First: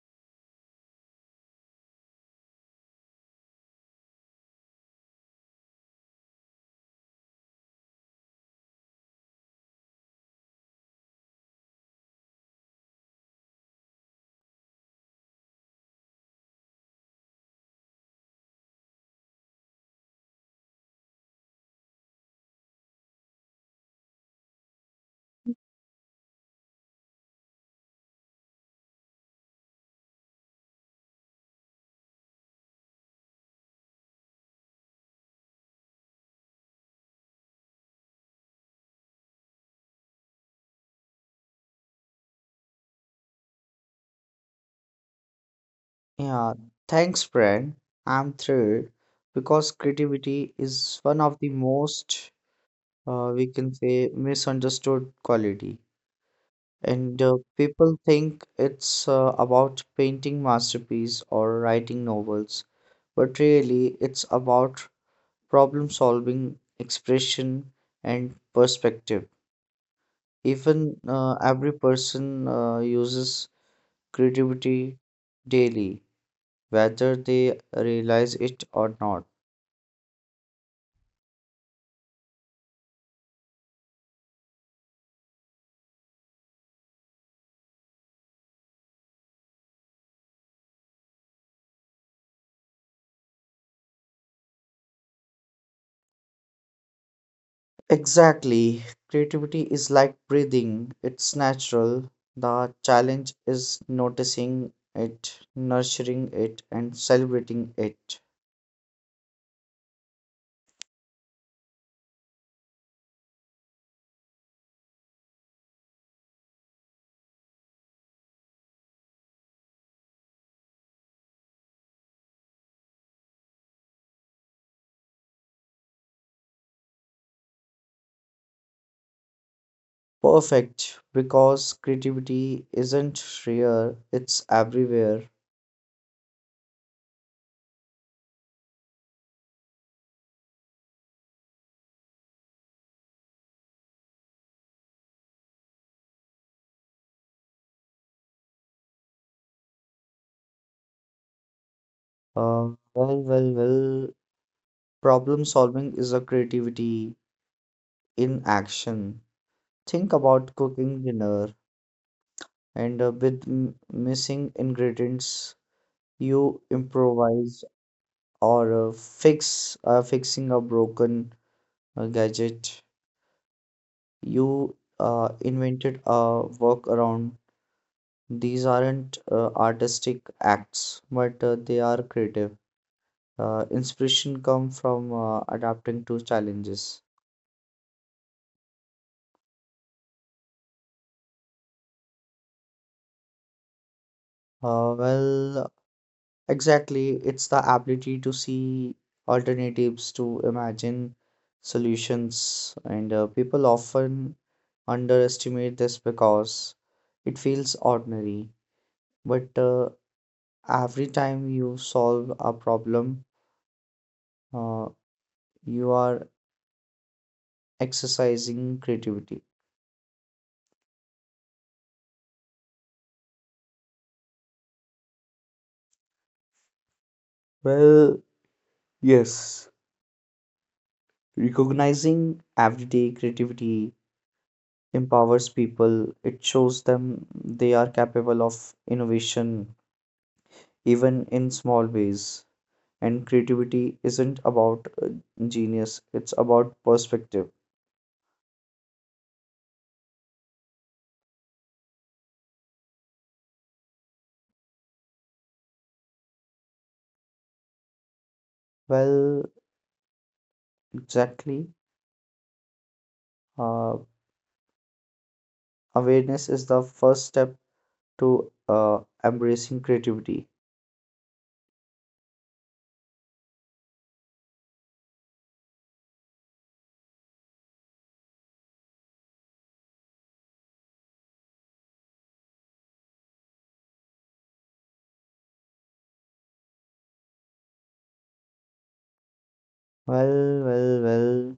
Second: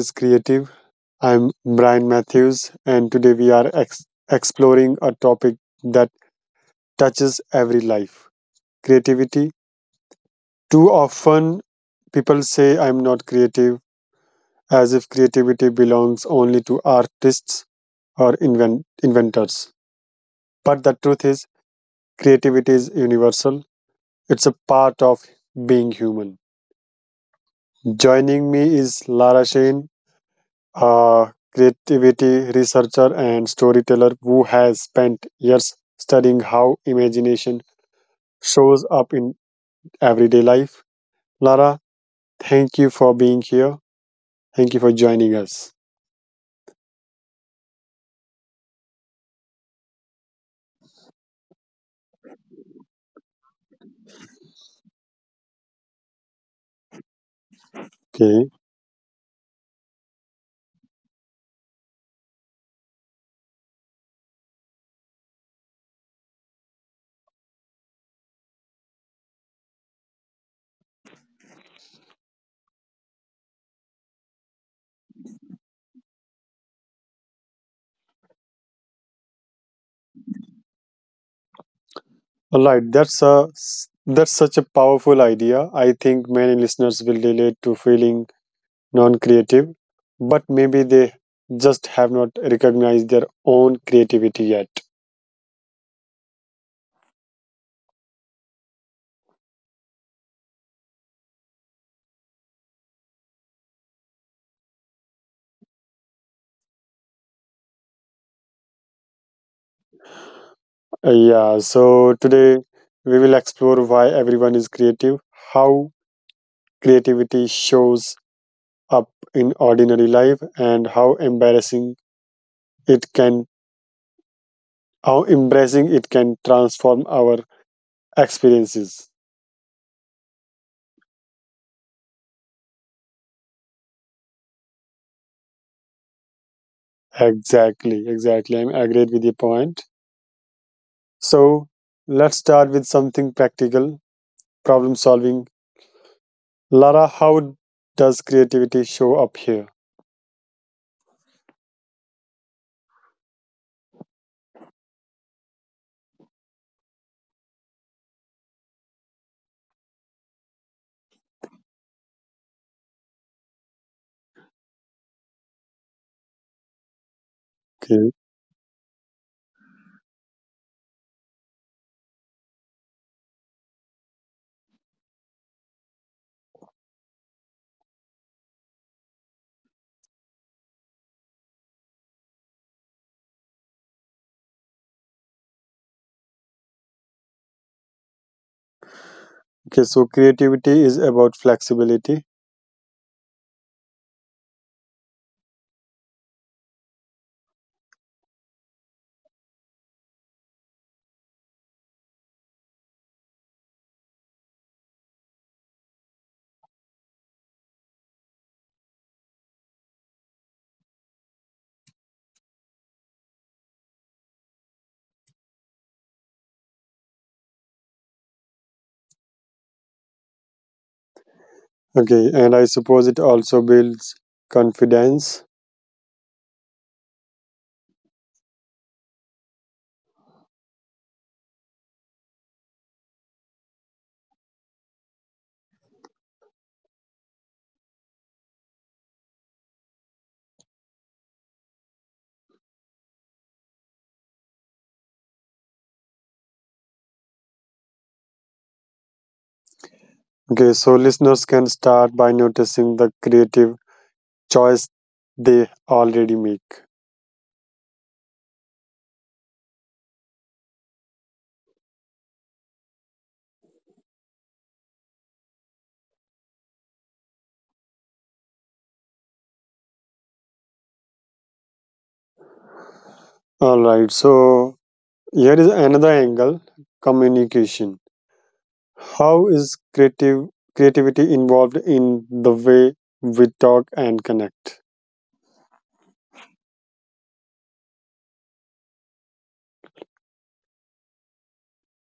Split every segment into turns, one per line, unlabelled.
is Creative. I'm Brian Matthews, and today we are exploring a topic that touches every life creativity. Too often, people say I'm not creative, as if creativity belongs only to artists or inventors. But the truth is, creativity is universal, it's a part of being human. Joining me is Lara Shane, a creativity researcher and storyteller who has spent years studying how imagination shows up in everyday life. Lara, thank you for being here. Thank you for joining us.
Yeah, thanks, Brian. I'm thrilled because creativity is one of the most, we can say, misunderstood quality. And people
Okay.
think it's about painting masterpiece or writing novels, but really it's about problem solving, expression, and perspective. Even every person uses creativity daily, whether they realize it or not.
All right, that's such a powerful idea. I think many listeners will relate to feeling non-creative, but maybe they just have not recognized their own creativity yet.
Exactly. Creativity is like breathing, it's natural. The challenge is noticing it, nurturing it, and celebrating it.
Yeah, so today we will explore why everyone is creative, how creativity shows up in ordinary life, and how embarrassing it can, how embracing it can transform our experiences.
Perfect, because creativity isn't rare, it's everywhere.
Exactly, exactly. I'm agreed with your point. So let's start with something practical, problem solving. Lara, how does creativity show up here?
Uh, well, well, well. Problem solving is a creativity in action. Think about cooking dinner, and with missing ingredients, you improvise or fixing a broken gadget. You invented a workaround. These aren't artistic acts, but they are creative. Inspiration come from adapting to challenges.
Okay, so creativity is about flexibility.
Uh, well, exactly. It's the ability to see alternatives, to imagine solutions, and people often underestimate this because it feels ordinary. But every time you solve a problem, uh, you are exercising creativity.
Okay, and I suppose it also builds confidence.
Well, yes. Recognizing everyday creativity empowers people. It shows them they are capable of innovation, even in small ways. And creativity isn't about genius, it's about perspective.
Okay, so listeners can start by noticing the creative choice they already make.
Well, exactly. Uh, Awareness is the first step to embracing creativity.
All right, so here is another angle communication. How is creative creativity involved in the way we talk and connect?
Well, well, well,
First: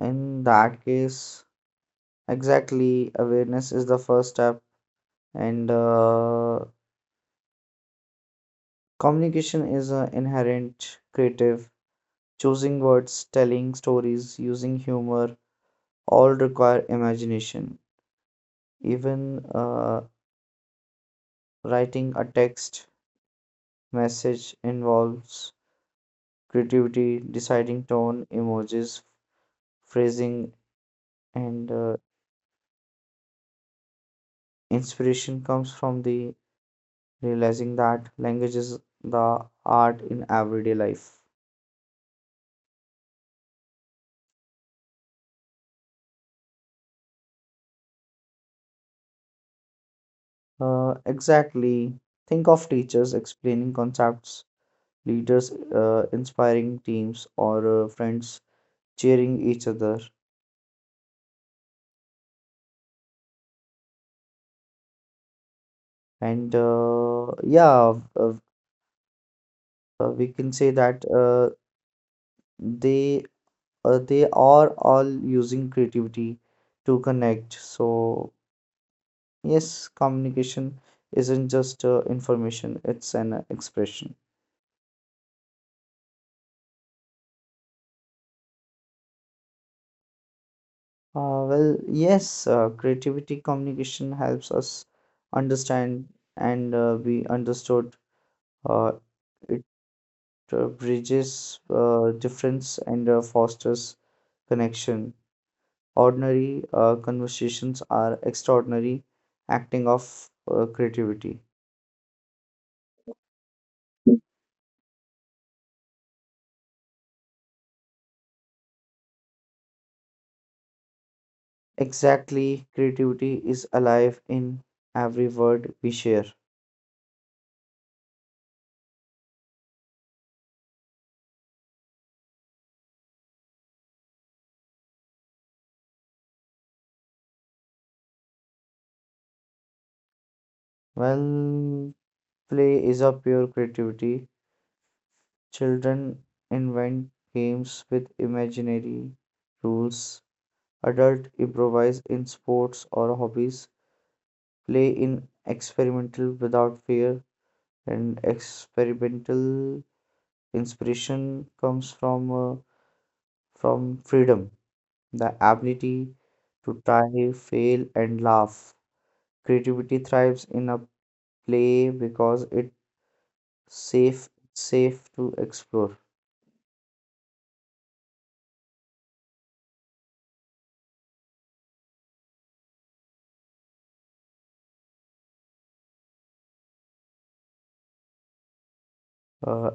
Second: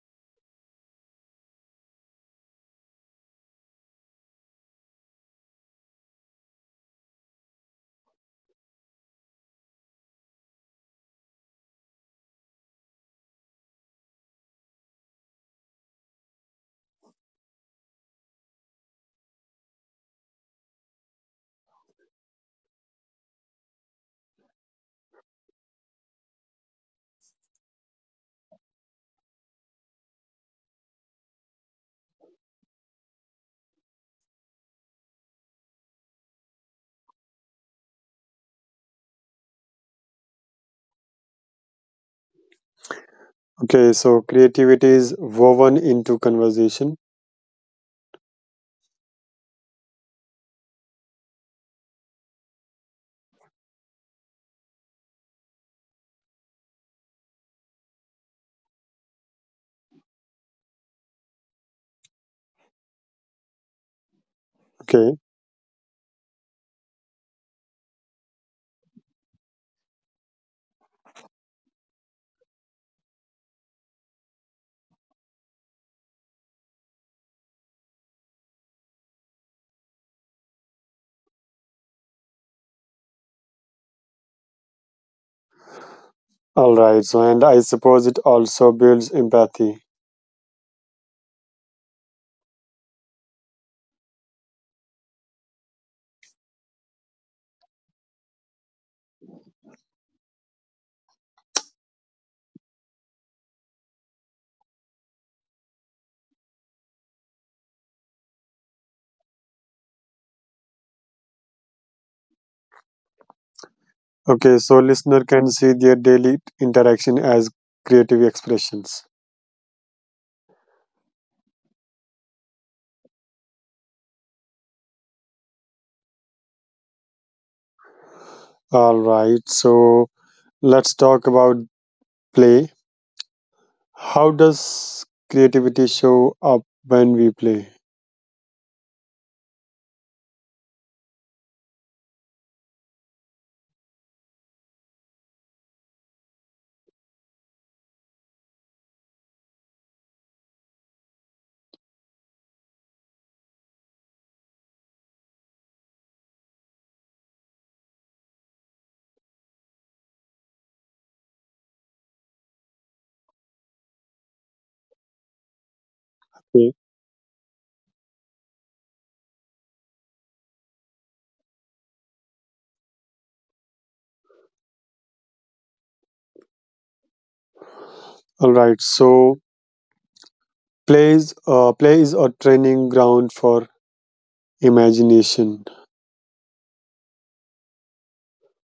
in that case, exactly, awareness is the first step, and communication is inherent creative. Choosing words, telling stories, using humor all require imagination. Even writing a text message involves creativity, deciding tone, emojis, phrasing, and inspiration comes from the realizing that language is the art in everyday life.
Okay, so creativity is woven into conversation.
Exactly. Think of teachers explaining concepts, leaders inspiring teams, or friends cheering each other.
Okay,
And uh, yeah, uh, we can say that they they are all using creativity to connect. So yes, communication isn't just information; it's an expression.
all right. So, and I suppose it also builds empathy.
Yes, creativity communication helps us understand and be understood. Uh, it bridges difference and fosters connection. Ordinary conversations are extraordinary acting of creativity.
Okay, so listener can see their daily interaction as creative expressions.
Exactly, creativity is alive in every word we share.
All right. So, let's talk about play. How does creativity show up when we play?
Well, play is a pure creativity. Children invent games with imaginary rules. Adults improvise in sports or hobbies. Play in experimental without fear, and experimental inspiration comes from freedom, the ability to try,
Okay.
fail, and laugh. Creativity thrives in a play because it's safe, safe to explore.
All right. So, play is a training ground for imagination.
Uh,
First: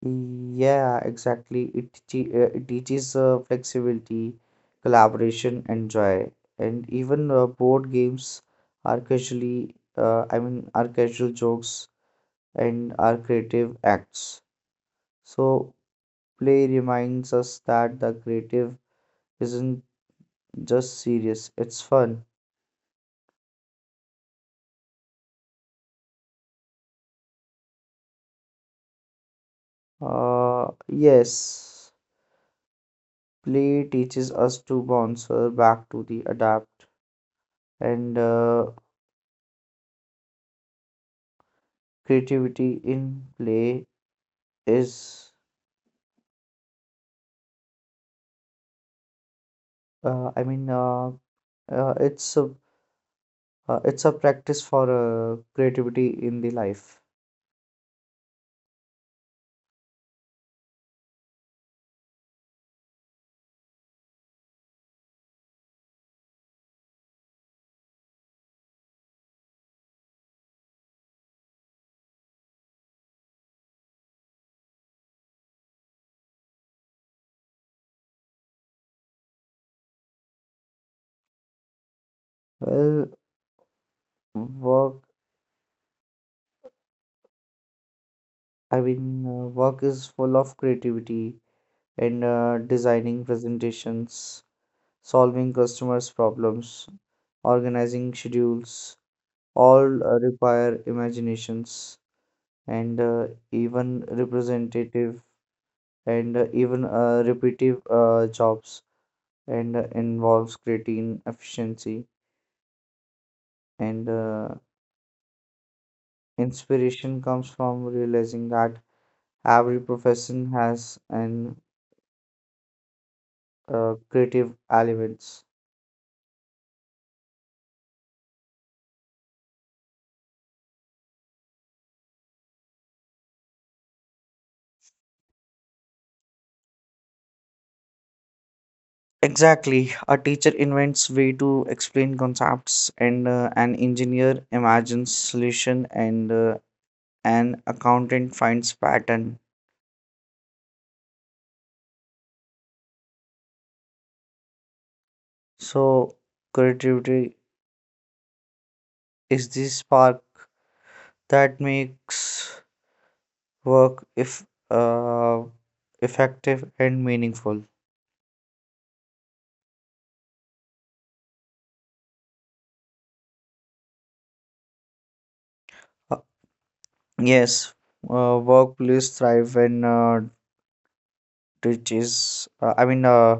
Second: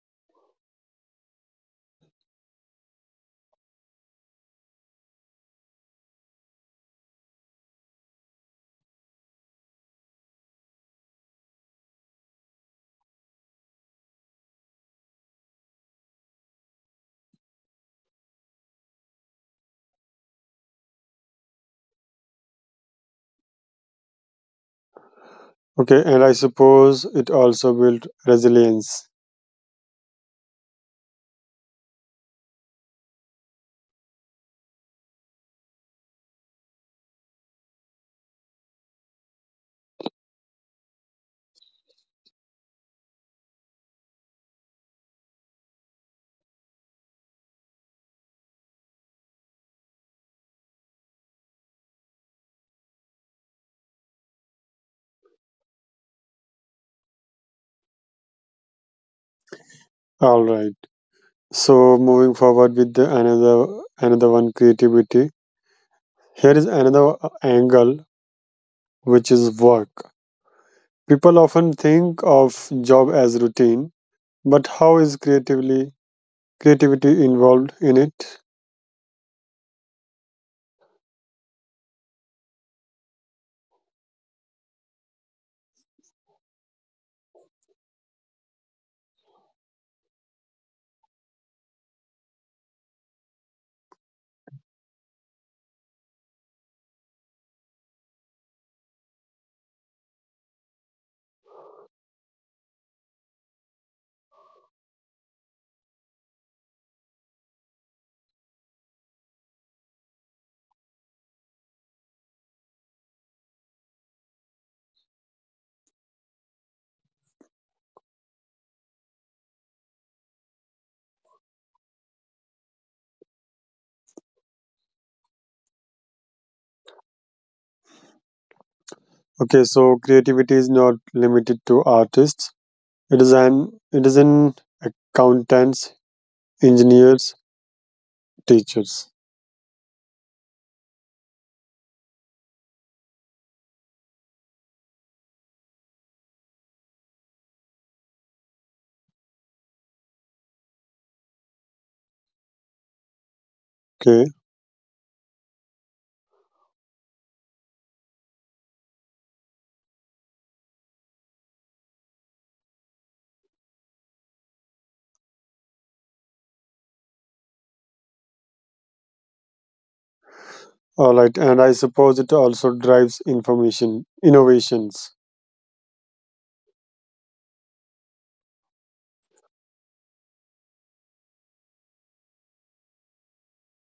Yeah, exactly. It, it teaches flexibility, collaboration, and joy. And even board games are casually, are casual jokes and are creative acts. So play reminds us that the creative isn't just serious, it's fun.
Okay, and I suppose it also built resilience.
Yes, play teaches us to bounce back to the adapt and creativity in play is Uh, I mean, uh, uh, it's a it's a practice for creativity in the life.
All right, so moving forward with the another another one creativity here is another angle which is work. People often think of job as routine, but how is creatively creativity involved in it?
Well, work. Work is full of creativity and designing presentations, solving customers' problems, organizing schedules. All require imaginations and even representative and even repetitive jobs and involves creating efficiency and Inspiration comes from realizing that every profession has an creative elements.
Okay, so creativity is not limited to artists. It is an it is an accountants, engineers, teachers.
Exactly. A teacher invents way to explain concepts and an engineer imagines solution and an accountant finds pattern.
Okay,
So creativity is the spark that makes work if uh, effective and meaningful.
all right, and I suppose it also drives information innovations.
Yes, workplace thrive when which is I mean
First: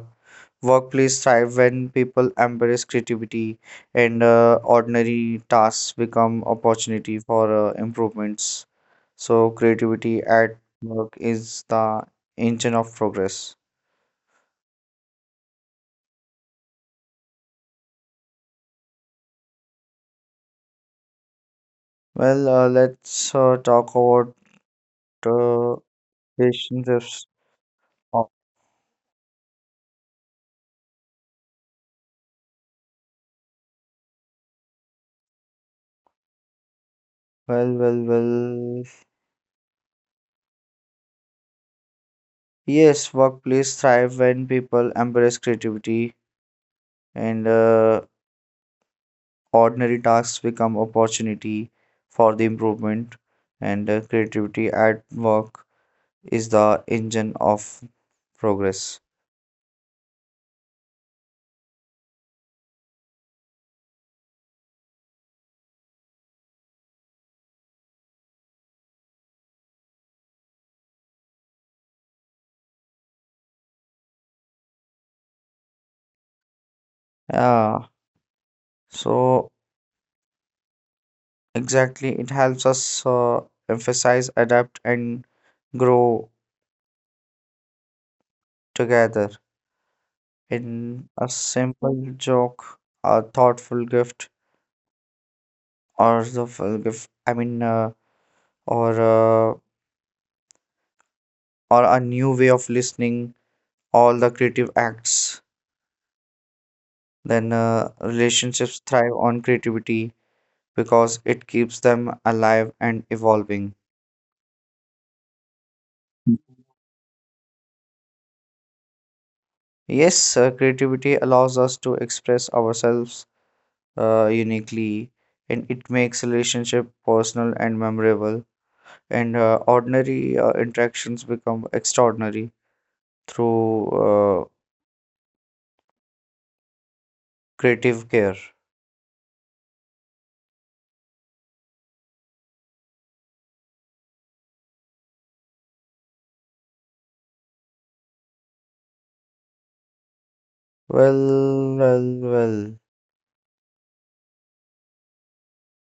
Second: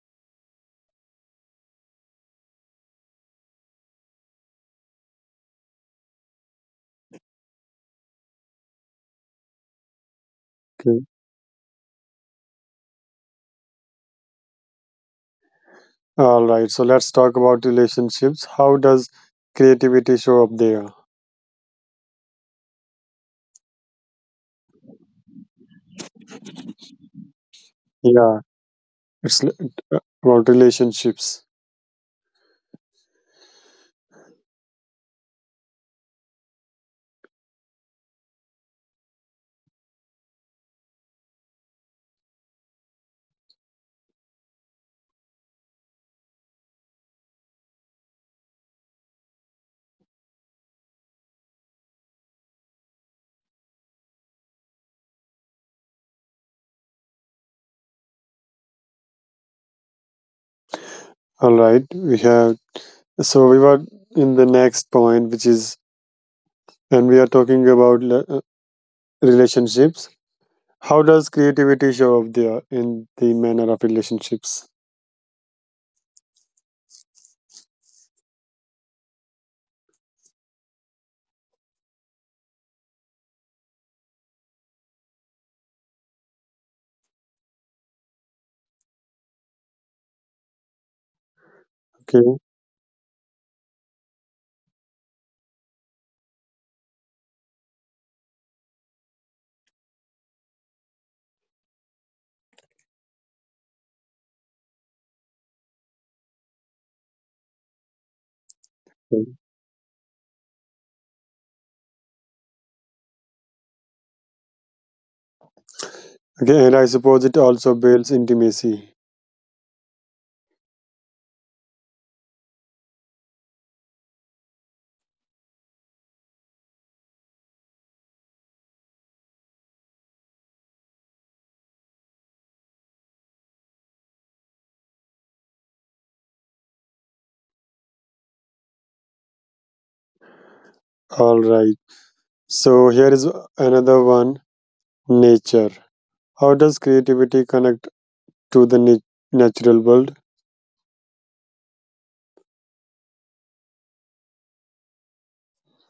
workplace thrive when people embrace creativity and ordinary tasks become opportunity for improvements. So creativity at
Okay,
work is the engine of progress.
all right. So let's talk about relationships. How does creativity show up there?
Let's talk about uh, relationships.
Yeah,
Oh,
it's l- about relationships.
Well, well, well. Yes, workplace thrive when people embrace creativity and ordinary tasks become opportunity for the improvement, and creativity at work is the engine of progress.
All right, we have. So we were in the next point, which is, and we are talking about relationships. How does creativity show up there in the manner of relationships?
Yeah, so exactly, it helps us emphasize, adapt, and grow together. In a simple
Okay.
joke, a thoughtful gift, or the full gift, I mean, or uh, or a new way of listening, all the creative acts. Then relationships thrive on creativity because it keeps them alive and evolving.
Okay, and I suppose it also builds intimacy.
Yes, creativity allows us to express ourselves uniquely, and it makes relationship personal and memorable. And ordinary interactions become extraordinary through creative care.
All right. So here is another one nature. How does creativity connect to the natural world?
Well, well, well.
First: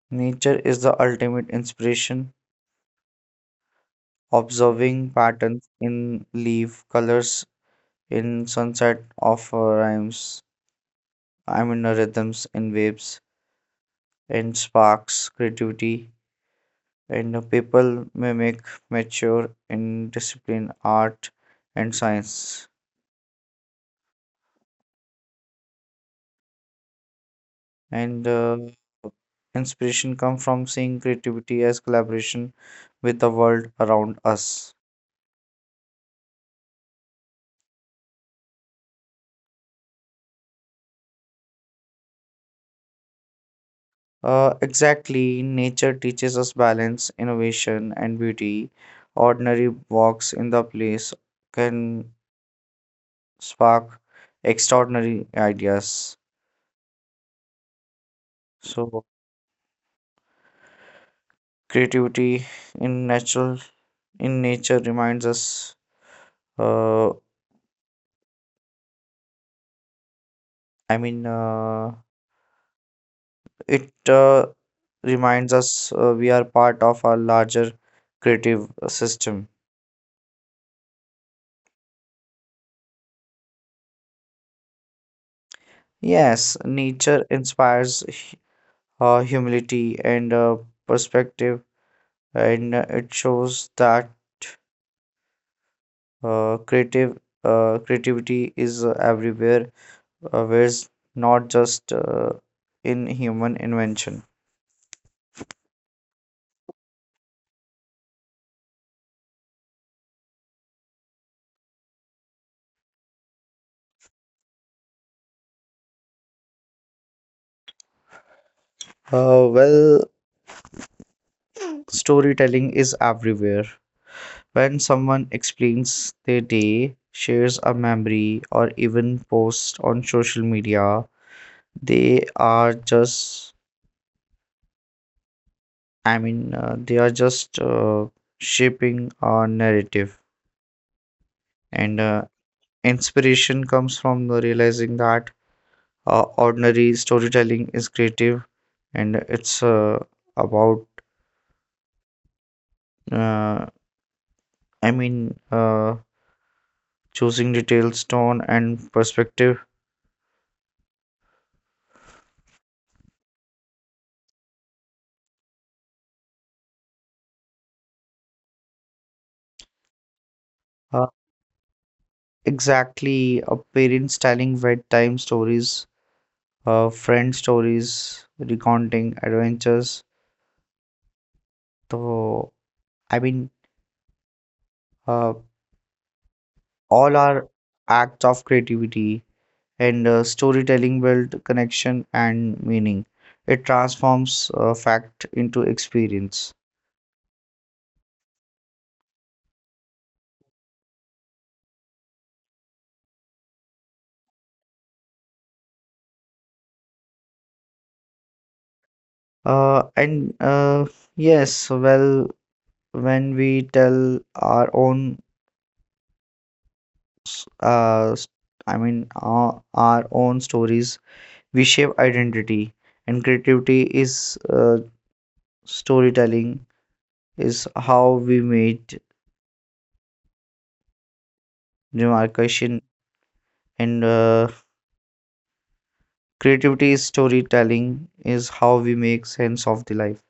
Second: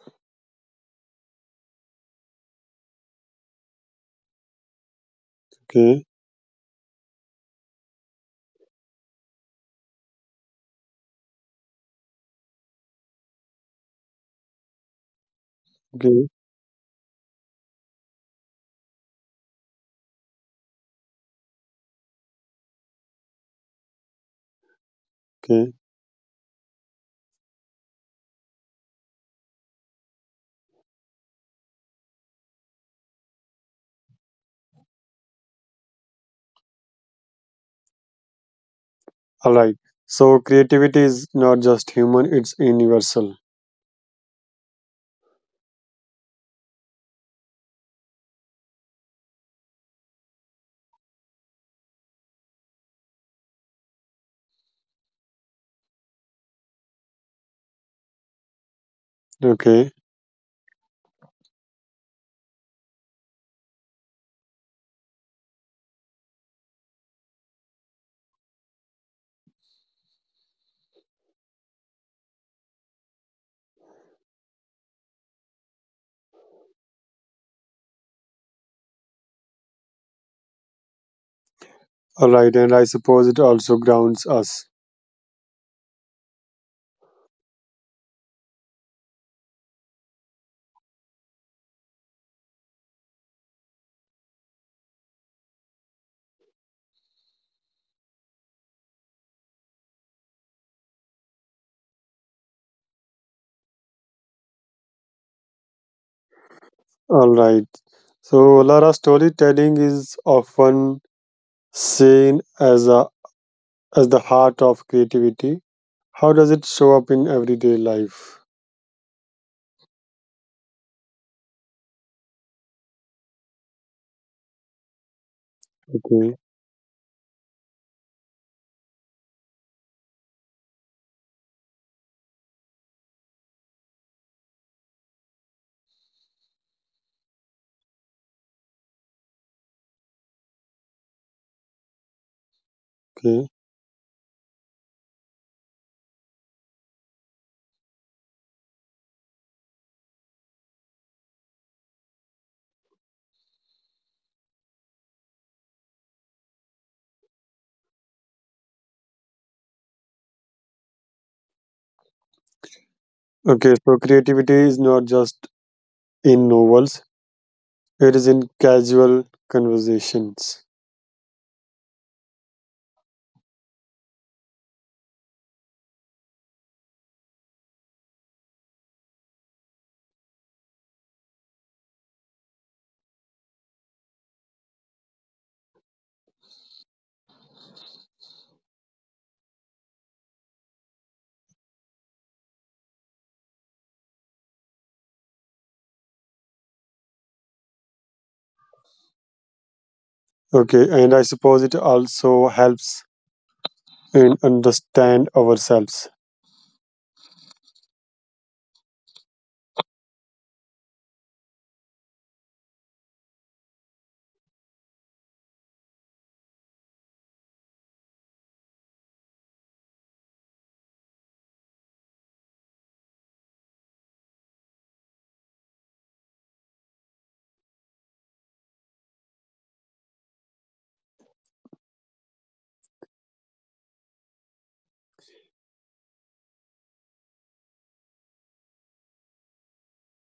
Nature is the ultimate inspiration. Observing patterns
Okay.
in leaf colors in sunset of rhymes I mean rhythms and waves and sparks creativity
Okay.
and people mimic mature in discipline art and science
Okay.
and inspiration come from seeing creativity as collaboration with the world around us.
All right. So creativity is not just human, it's universal.
Exactly, nature teaches us balance innovation and beauty. Ordinary walks in the place can spark extraordinary ideas. So
Okay.
creativity in natural in nature reminds us. Uh, I mean, uh, it reminds us we are part of our larger creative system.
All right. And I suppose it also grounds us.
Yes, nature inspires humility and perspective, and it shows that creative creativity is everywhere was not just in human invention.
All right. So Lara storytelling is often seen as a as the heart of creativity. How does it show up in everyday life?
Uh, well, storytelling is everywhere. When someone explains their
Okay.
day, shares a memory, or even posts on social media, they are just, they are just shaping our narrative. And inspiration
Okay.
comes from the realizing that ordinary storytelling is creative and it's about uh, I mean, uh, choosing details, tone, and perspective.
Okay, so creativity is not just in novels, it is in casual conversations.
Uh, exactly, a parent's telling bedtime stories, friend stories, recounting adventures. So, I mean, uh, all are acts of creativity, and storytelling build connection and meaning. It transforms fact into experience.
Okay, and I suppose it also helps in understand ourselves.
And Yes, well, when we tell our own s- uh, s- I mean, our own stories. We shape identity, and creativity is uh, storytelling, is how we made demarcation, and creativity is storytelling, is how we make sense of the life.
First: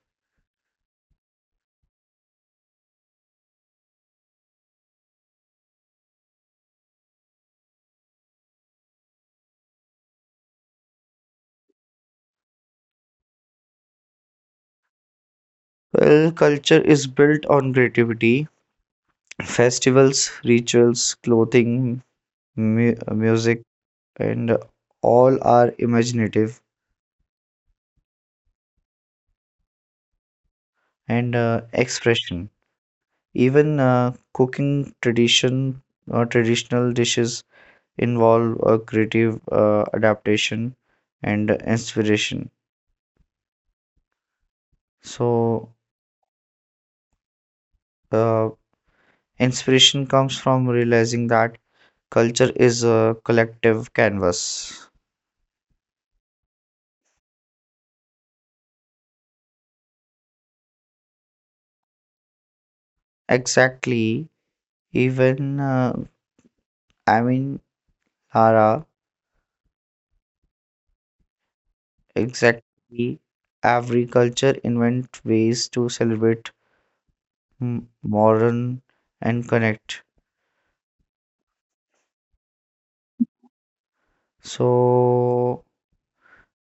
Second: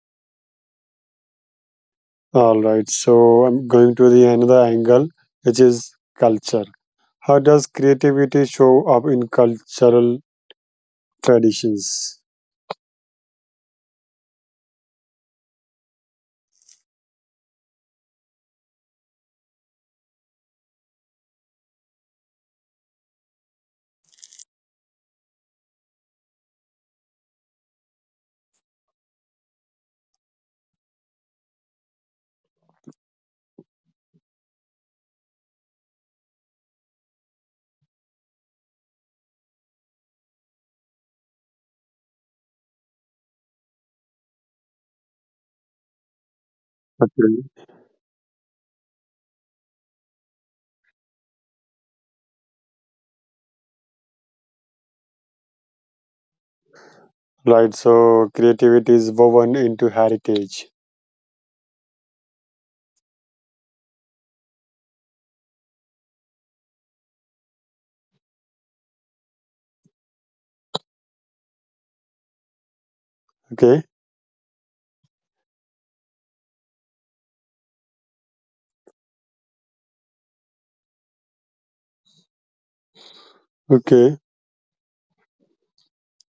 All right, so I'm going to the another angle, which is culture. How does creativity show up in cultural traditions?
Well, culture is built on creativity. Festivals, rituals, clothing, mu- music, and all are imaginative and expression. Even cooking tradition or traditional dishes involve a creative adaptation and inspiration. So,
Okay.
uh, inspiration comes from realizing that culture is a collective canvas.
Right, so creativity is woven into heritage.
Exactly. Even I mean, Hara, exactly.
Okay,
Every culture invent ways to celebrate modern and connect.
okay.
So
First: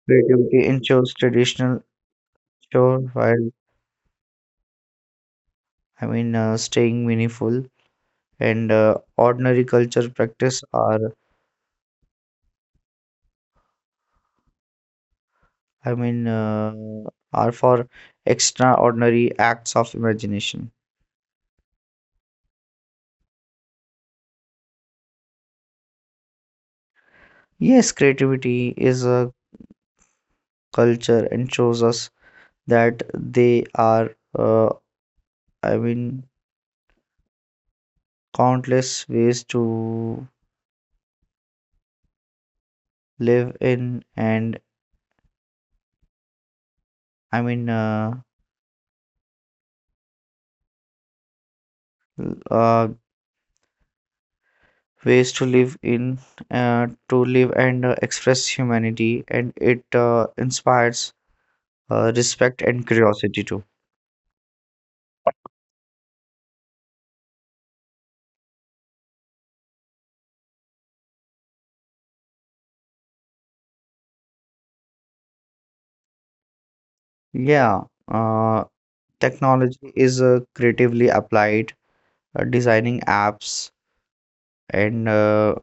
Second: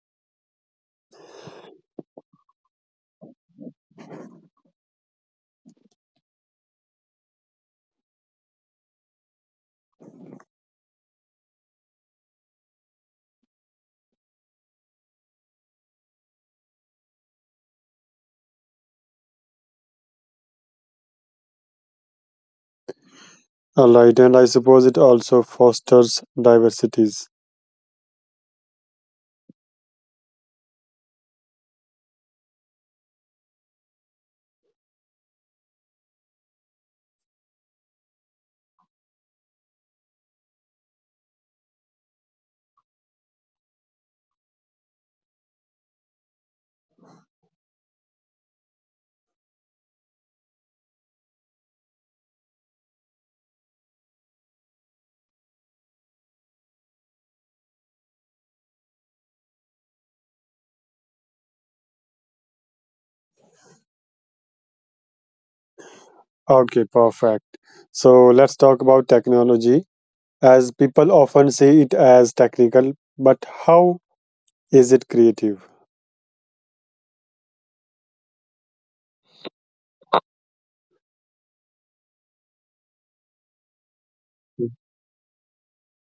creativity ensures traditional chore while staying meaningful and ordinary culture practice are I mean uh, are for extraordinary acts of imagination.
All right, and I suppose it also fosters diversities.
Yes, creativity is a culture and shows us that they are uh, I mean countless ways to live in and I mean uh, ways to live in to live and express humanity and it inspires respect and curiosity too.
Okay, perfect. So let's talk about technology, as people often see it as technical, but how is it creative?
Yeah, uh, technology is creatively applied, designing apps and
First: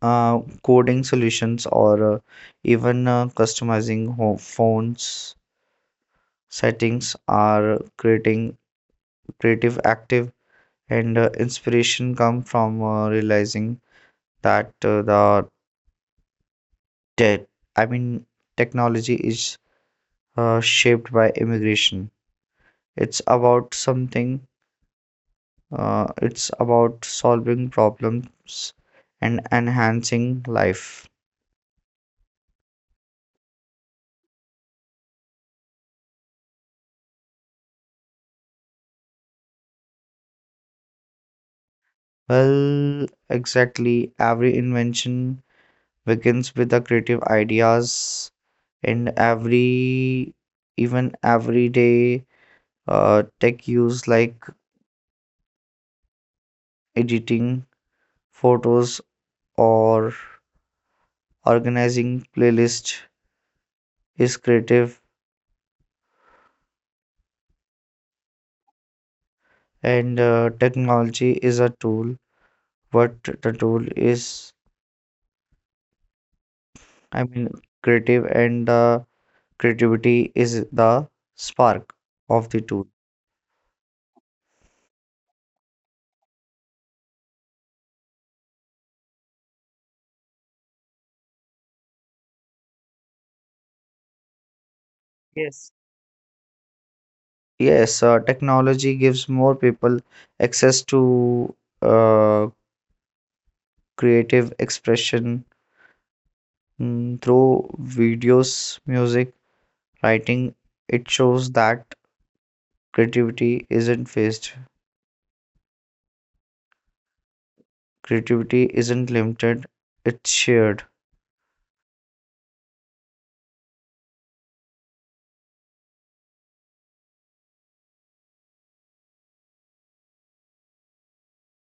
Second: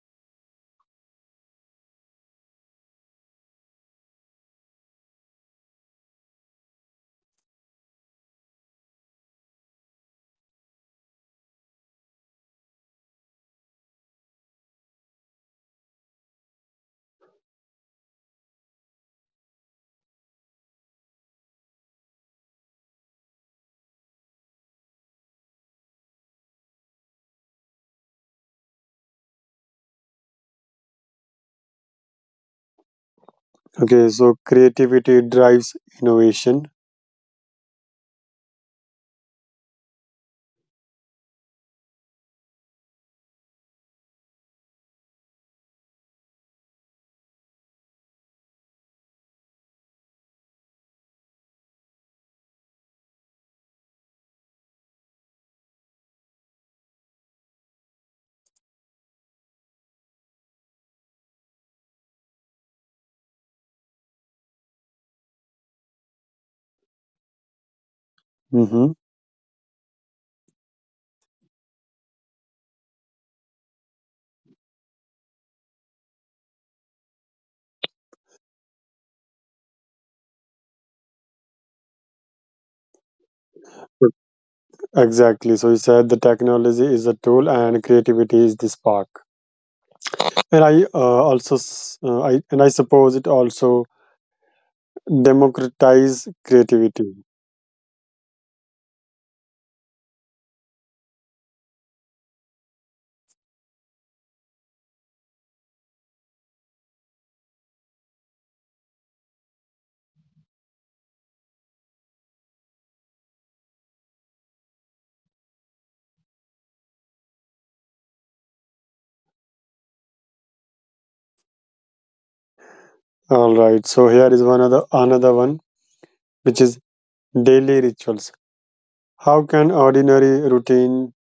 uh, coding solutions or even customizing phones settings are creating creative active and inspiration come from realizing that the tech I mean technology is shaped by immigration. It's about something, it's about solving problems and enhancing life.
Okay, so creativity drives innovation.
Well, exactly, every invention begins with the creative ideas and every even everyday tech use like editing photos or organizing playlist is creative
Hmm.
and technology is a tool, but the tool is, i mean creative, and creativity is the spark of the tool.
Exactly. So you said the technology is a tool and creativity is the spark. And I also, I suppose it also
Yes.
democratize creativity.
Yes, technology gives more people access to uh, creative expression, through videos, music, writing. It shows that creativity isn't faced creativity isn't limited, it's shared.
All right. So here is one other another one, which is daily rituals. How can ordinary routine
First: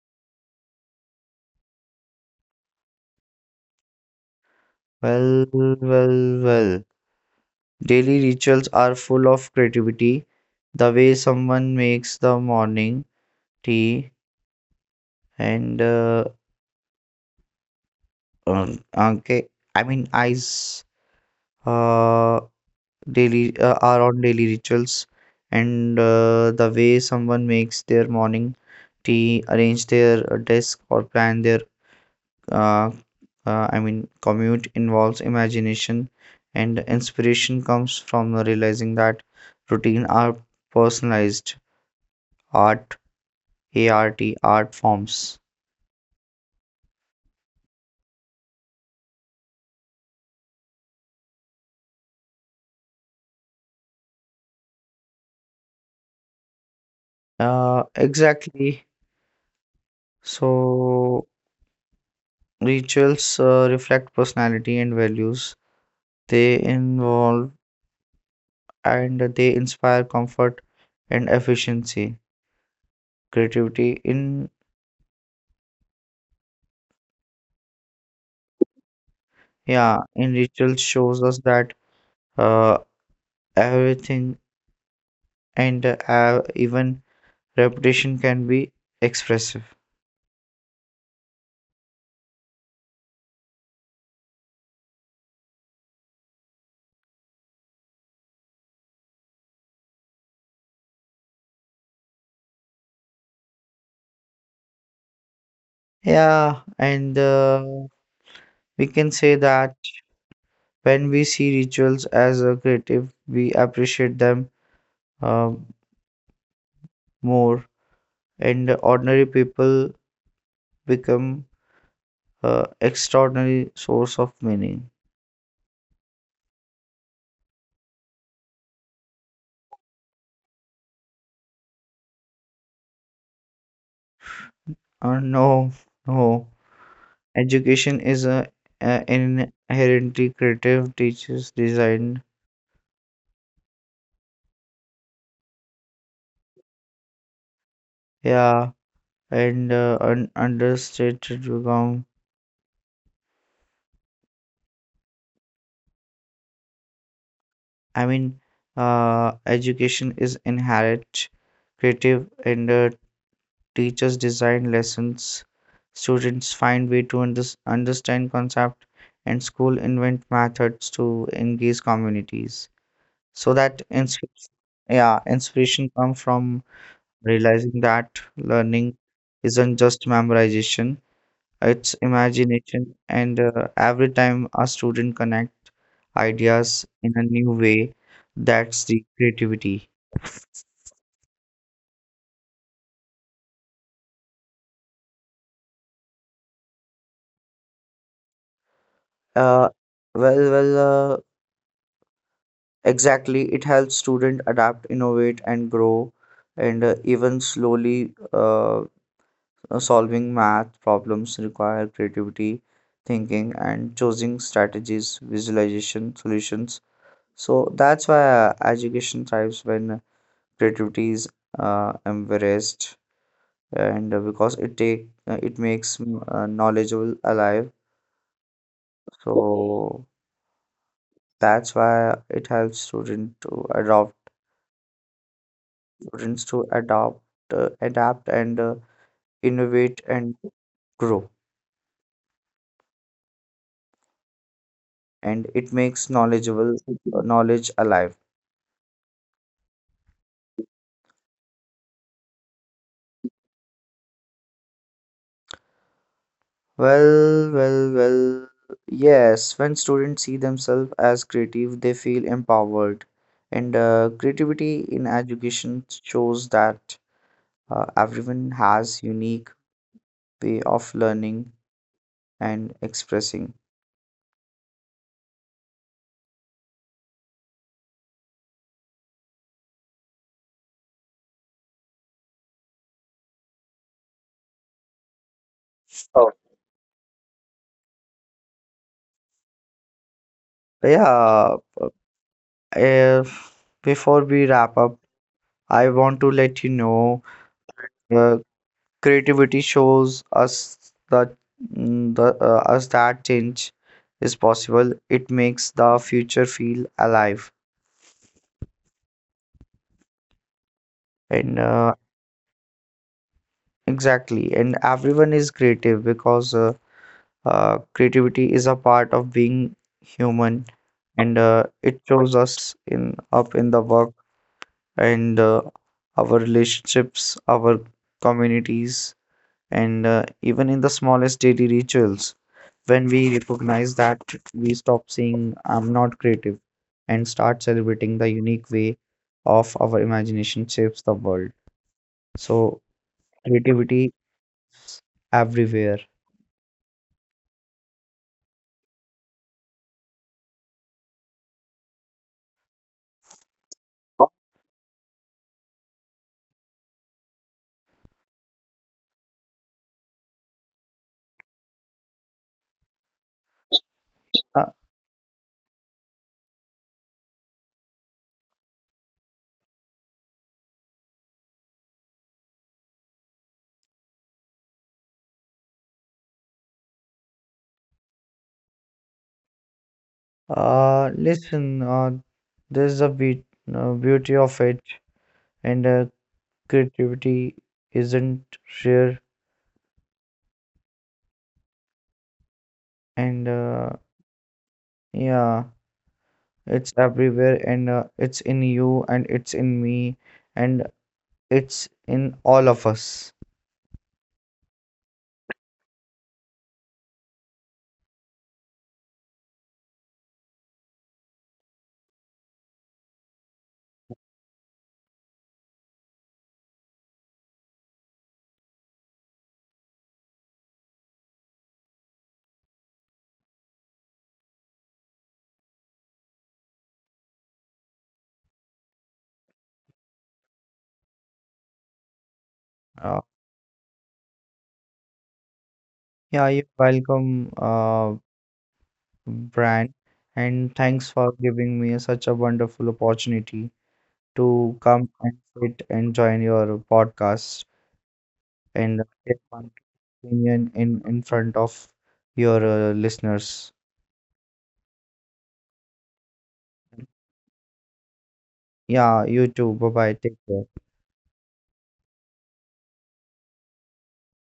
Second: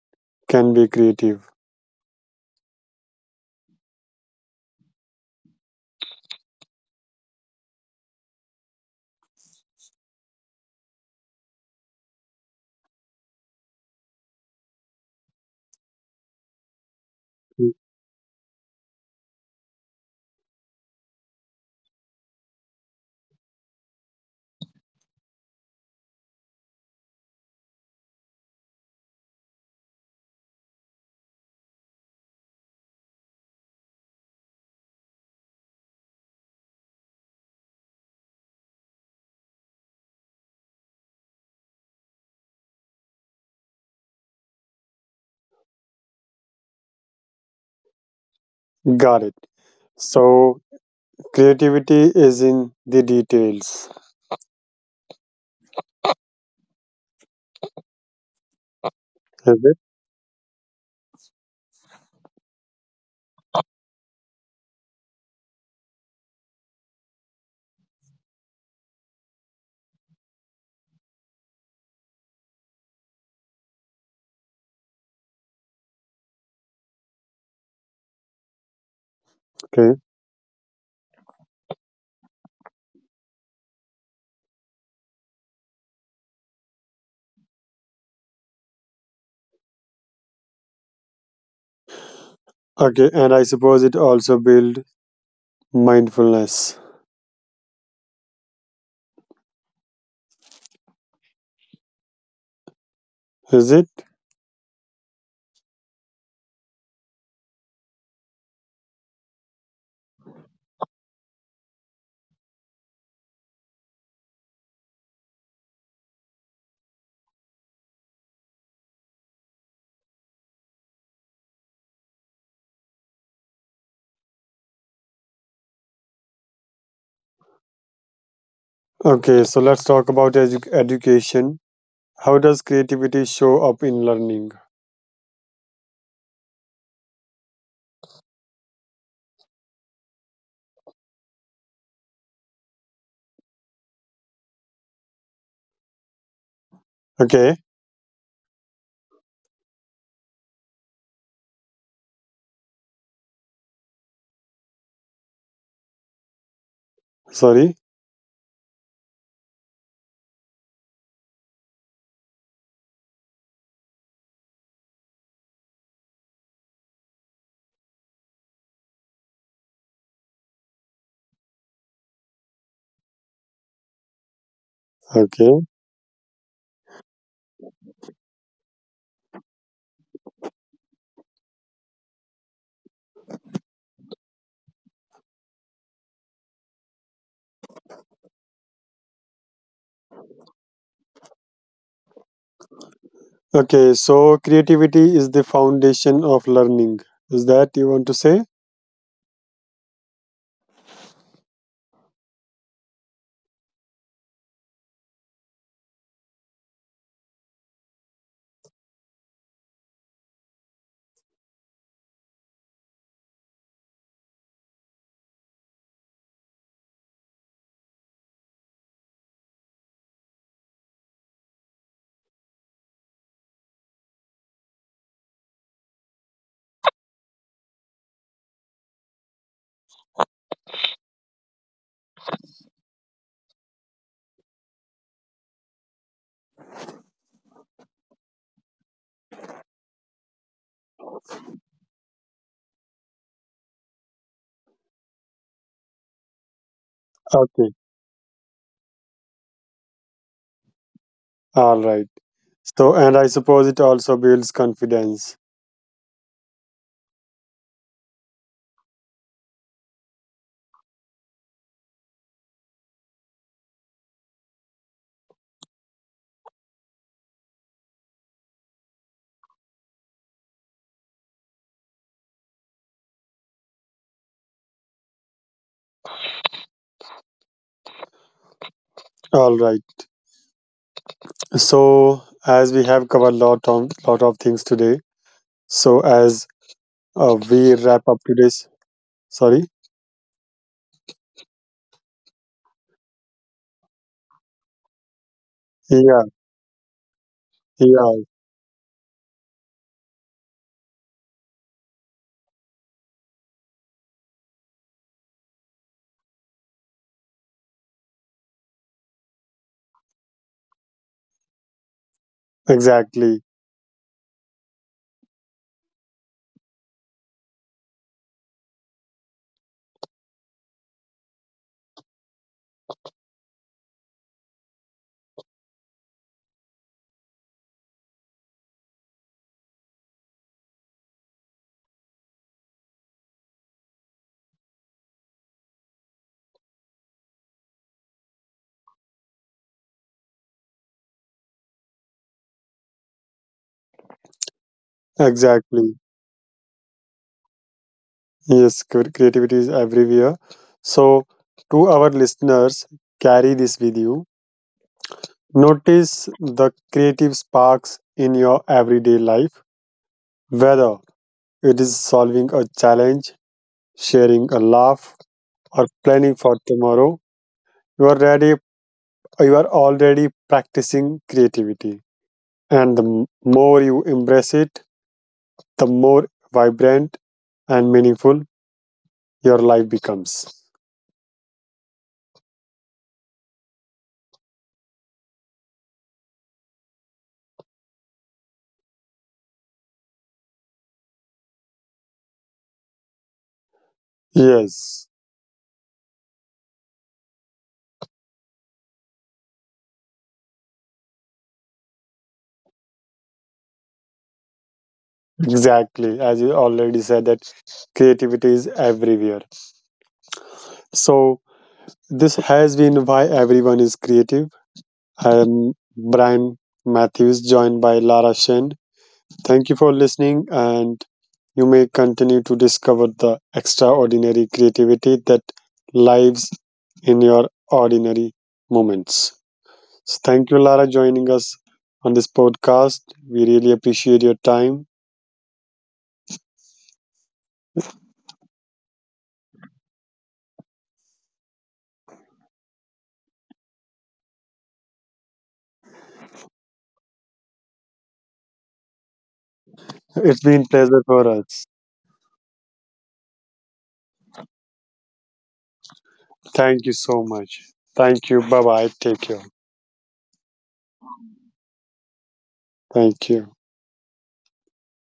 can be creative?
well well well Daily rituals are full of creativity. The way someone makes the morning tea and okay, I mean eyes uh, daily are on daily rituals, and The way someone makes their morning tea, arrange their desk, or plan their uh, commute involves imagination, and inspiration comes from realizing that routine are personalized art ART art forms.
Got it. So creativity is in the details. Is
Exactly.
it?
So, rituals reflect personality and values. They involve and they inspire comfort and efficiency. Creativity in,
Okay.
yeah, in rituals shows us that uh, everything and even repetition can be expressive.
Okay, and I suppose it also build mindfulness. Is it?
Yeah, and we can say that when we see rituals as a creative, we appreciate them uh, more and ordinary people become extraordinary source of meaning.
Okay, so let's talk about education. How does creativity show up in learning?
No, no. Education is a inherently creative teachers designed,
Okay,
yeah, and understated become.
sorry.
I mean, Education is inherent, creative, and teachers design lessons, students find way to understand concept and school invent methods to engage communities, so that inspiration,
Okay.
yeah, inspiration comes from realizing that learning isn't just memorization, it's imagination, and every time a student connect ideas in a new way, that's the creativity.
Okay, so creativity is the foundation of learning. Is that you want to say?
uh, well well uh, Exactly, it helps students adapt, innovate, and grow, and even slowly solving math problems require creativity, thinking, and choosing strategies, visualization, solutions. So that's why education thrives when creativity is embraced, and because it take it makes knowledgeable alive. So that's why it helps students to adopt, adapt and innovate and grow. And it makes knowledgeable
Okay.
knowledge alive.
All right. So, and I suppose it also builds confidence.
Well, well, well. Yes, when students see themselves as creative, they feel empowered. And creativity in education shows that everyone has unique way of learning and expressing.
All right. So, as we have covered a lot of things today, so as
Oh.
we wrap up today's, sorry,
Yeah, uh, Before we wrap up,
yeah,
I want to let you know,
yeah,
Uh, creativity shows us that mm, the us that change is possible. It makes the future feel alive. And
exactly,
Exactly, and everyone is creative because creativity is a part of being human, and it shows us in up in the work and our relationships, our communities, and even in the smallest daily rituals. When we recognize that, we stop saying I'm not creative and start celebrating the unique way of our imagination shapes the world. So creativity is
exactly.
everywhere.
Yes, creativity is everywhere. So, to our listeners, carry this with you.
uh,
Notice the creative sparks in your everyday life, whether it is solving a challenge, sharing a laugh, or planning for tomorrow, you are ready, you are already practicing creativity. And the more you embrace it, the more vibrant and meaningful your life becomes.
uh, listen uh, there's a bit beauty of it and creativity isn't rare, and
Yes,
yeah, it's everywhere and it's in you and it's in me and it's in all of us.
exactly. As you already said, that creativity is everywhere. So, this has been why everyone is creative. I am Brian Matthews, joined by Lara Shen. Thank you for listening, and you may continue to discover the extraordinary creativity that lives in your ordinary moments. So thank you, Lara, joining us on this podcast.
Uh,
We really appreciate your time.
Yeah, you're welcome, Brian, and thanks for giving me such a wonderful opportunity to come and sit and join your podcast and get my
It's been
opinion
pleasure for
in
us.
front of your listeners.
Thank you so much. Thank you. Bye bye. Take care.
Yeah, you too. Bye bye. Take care.
Thank you.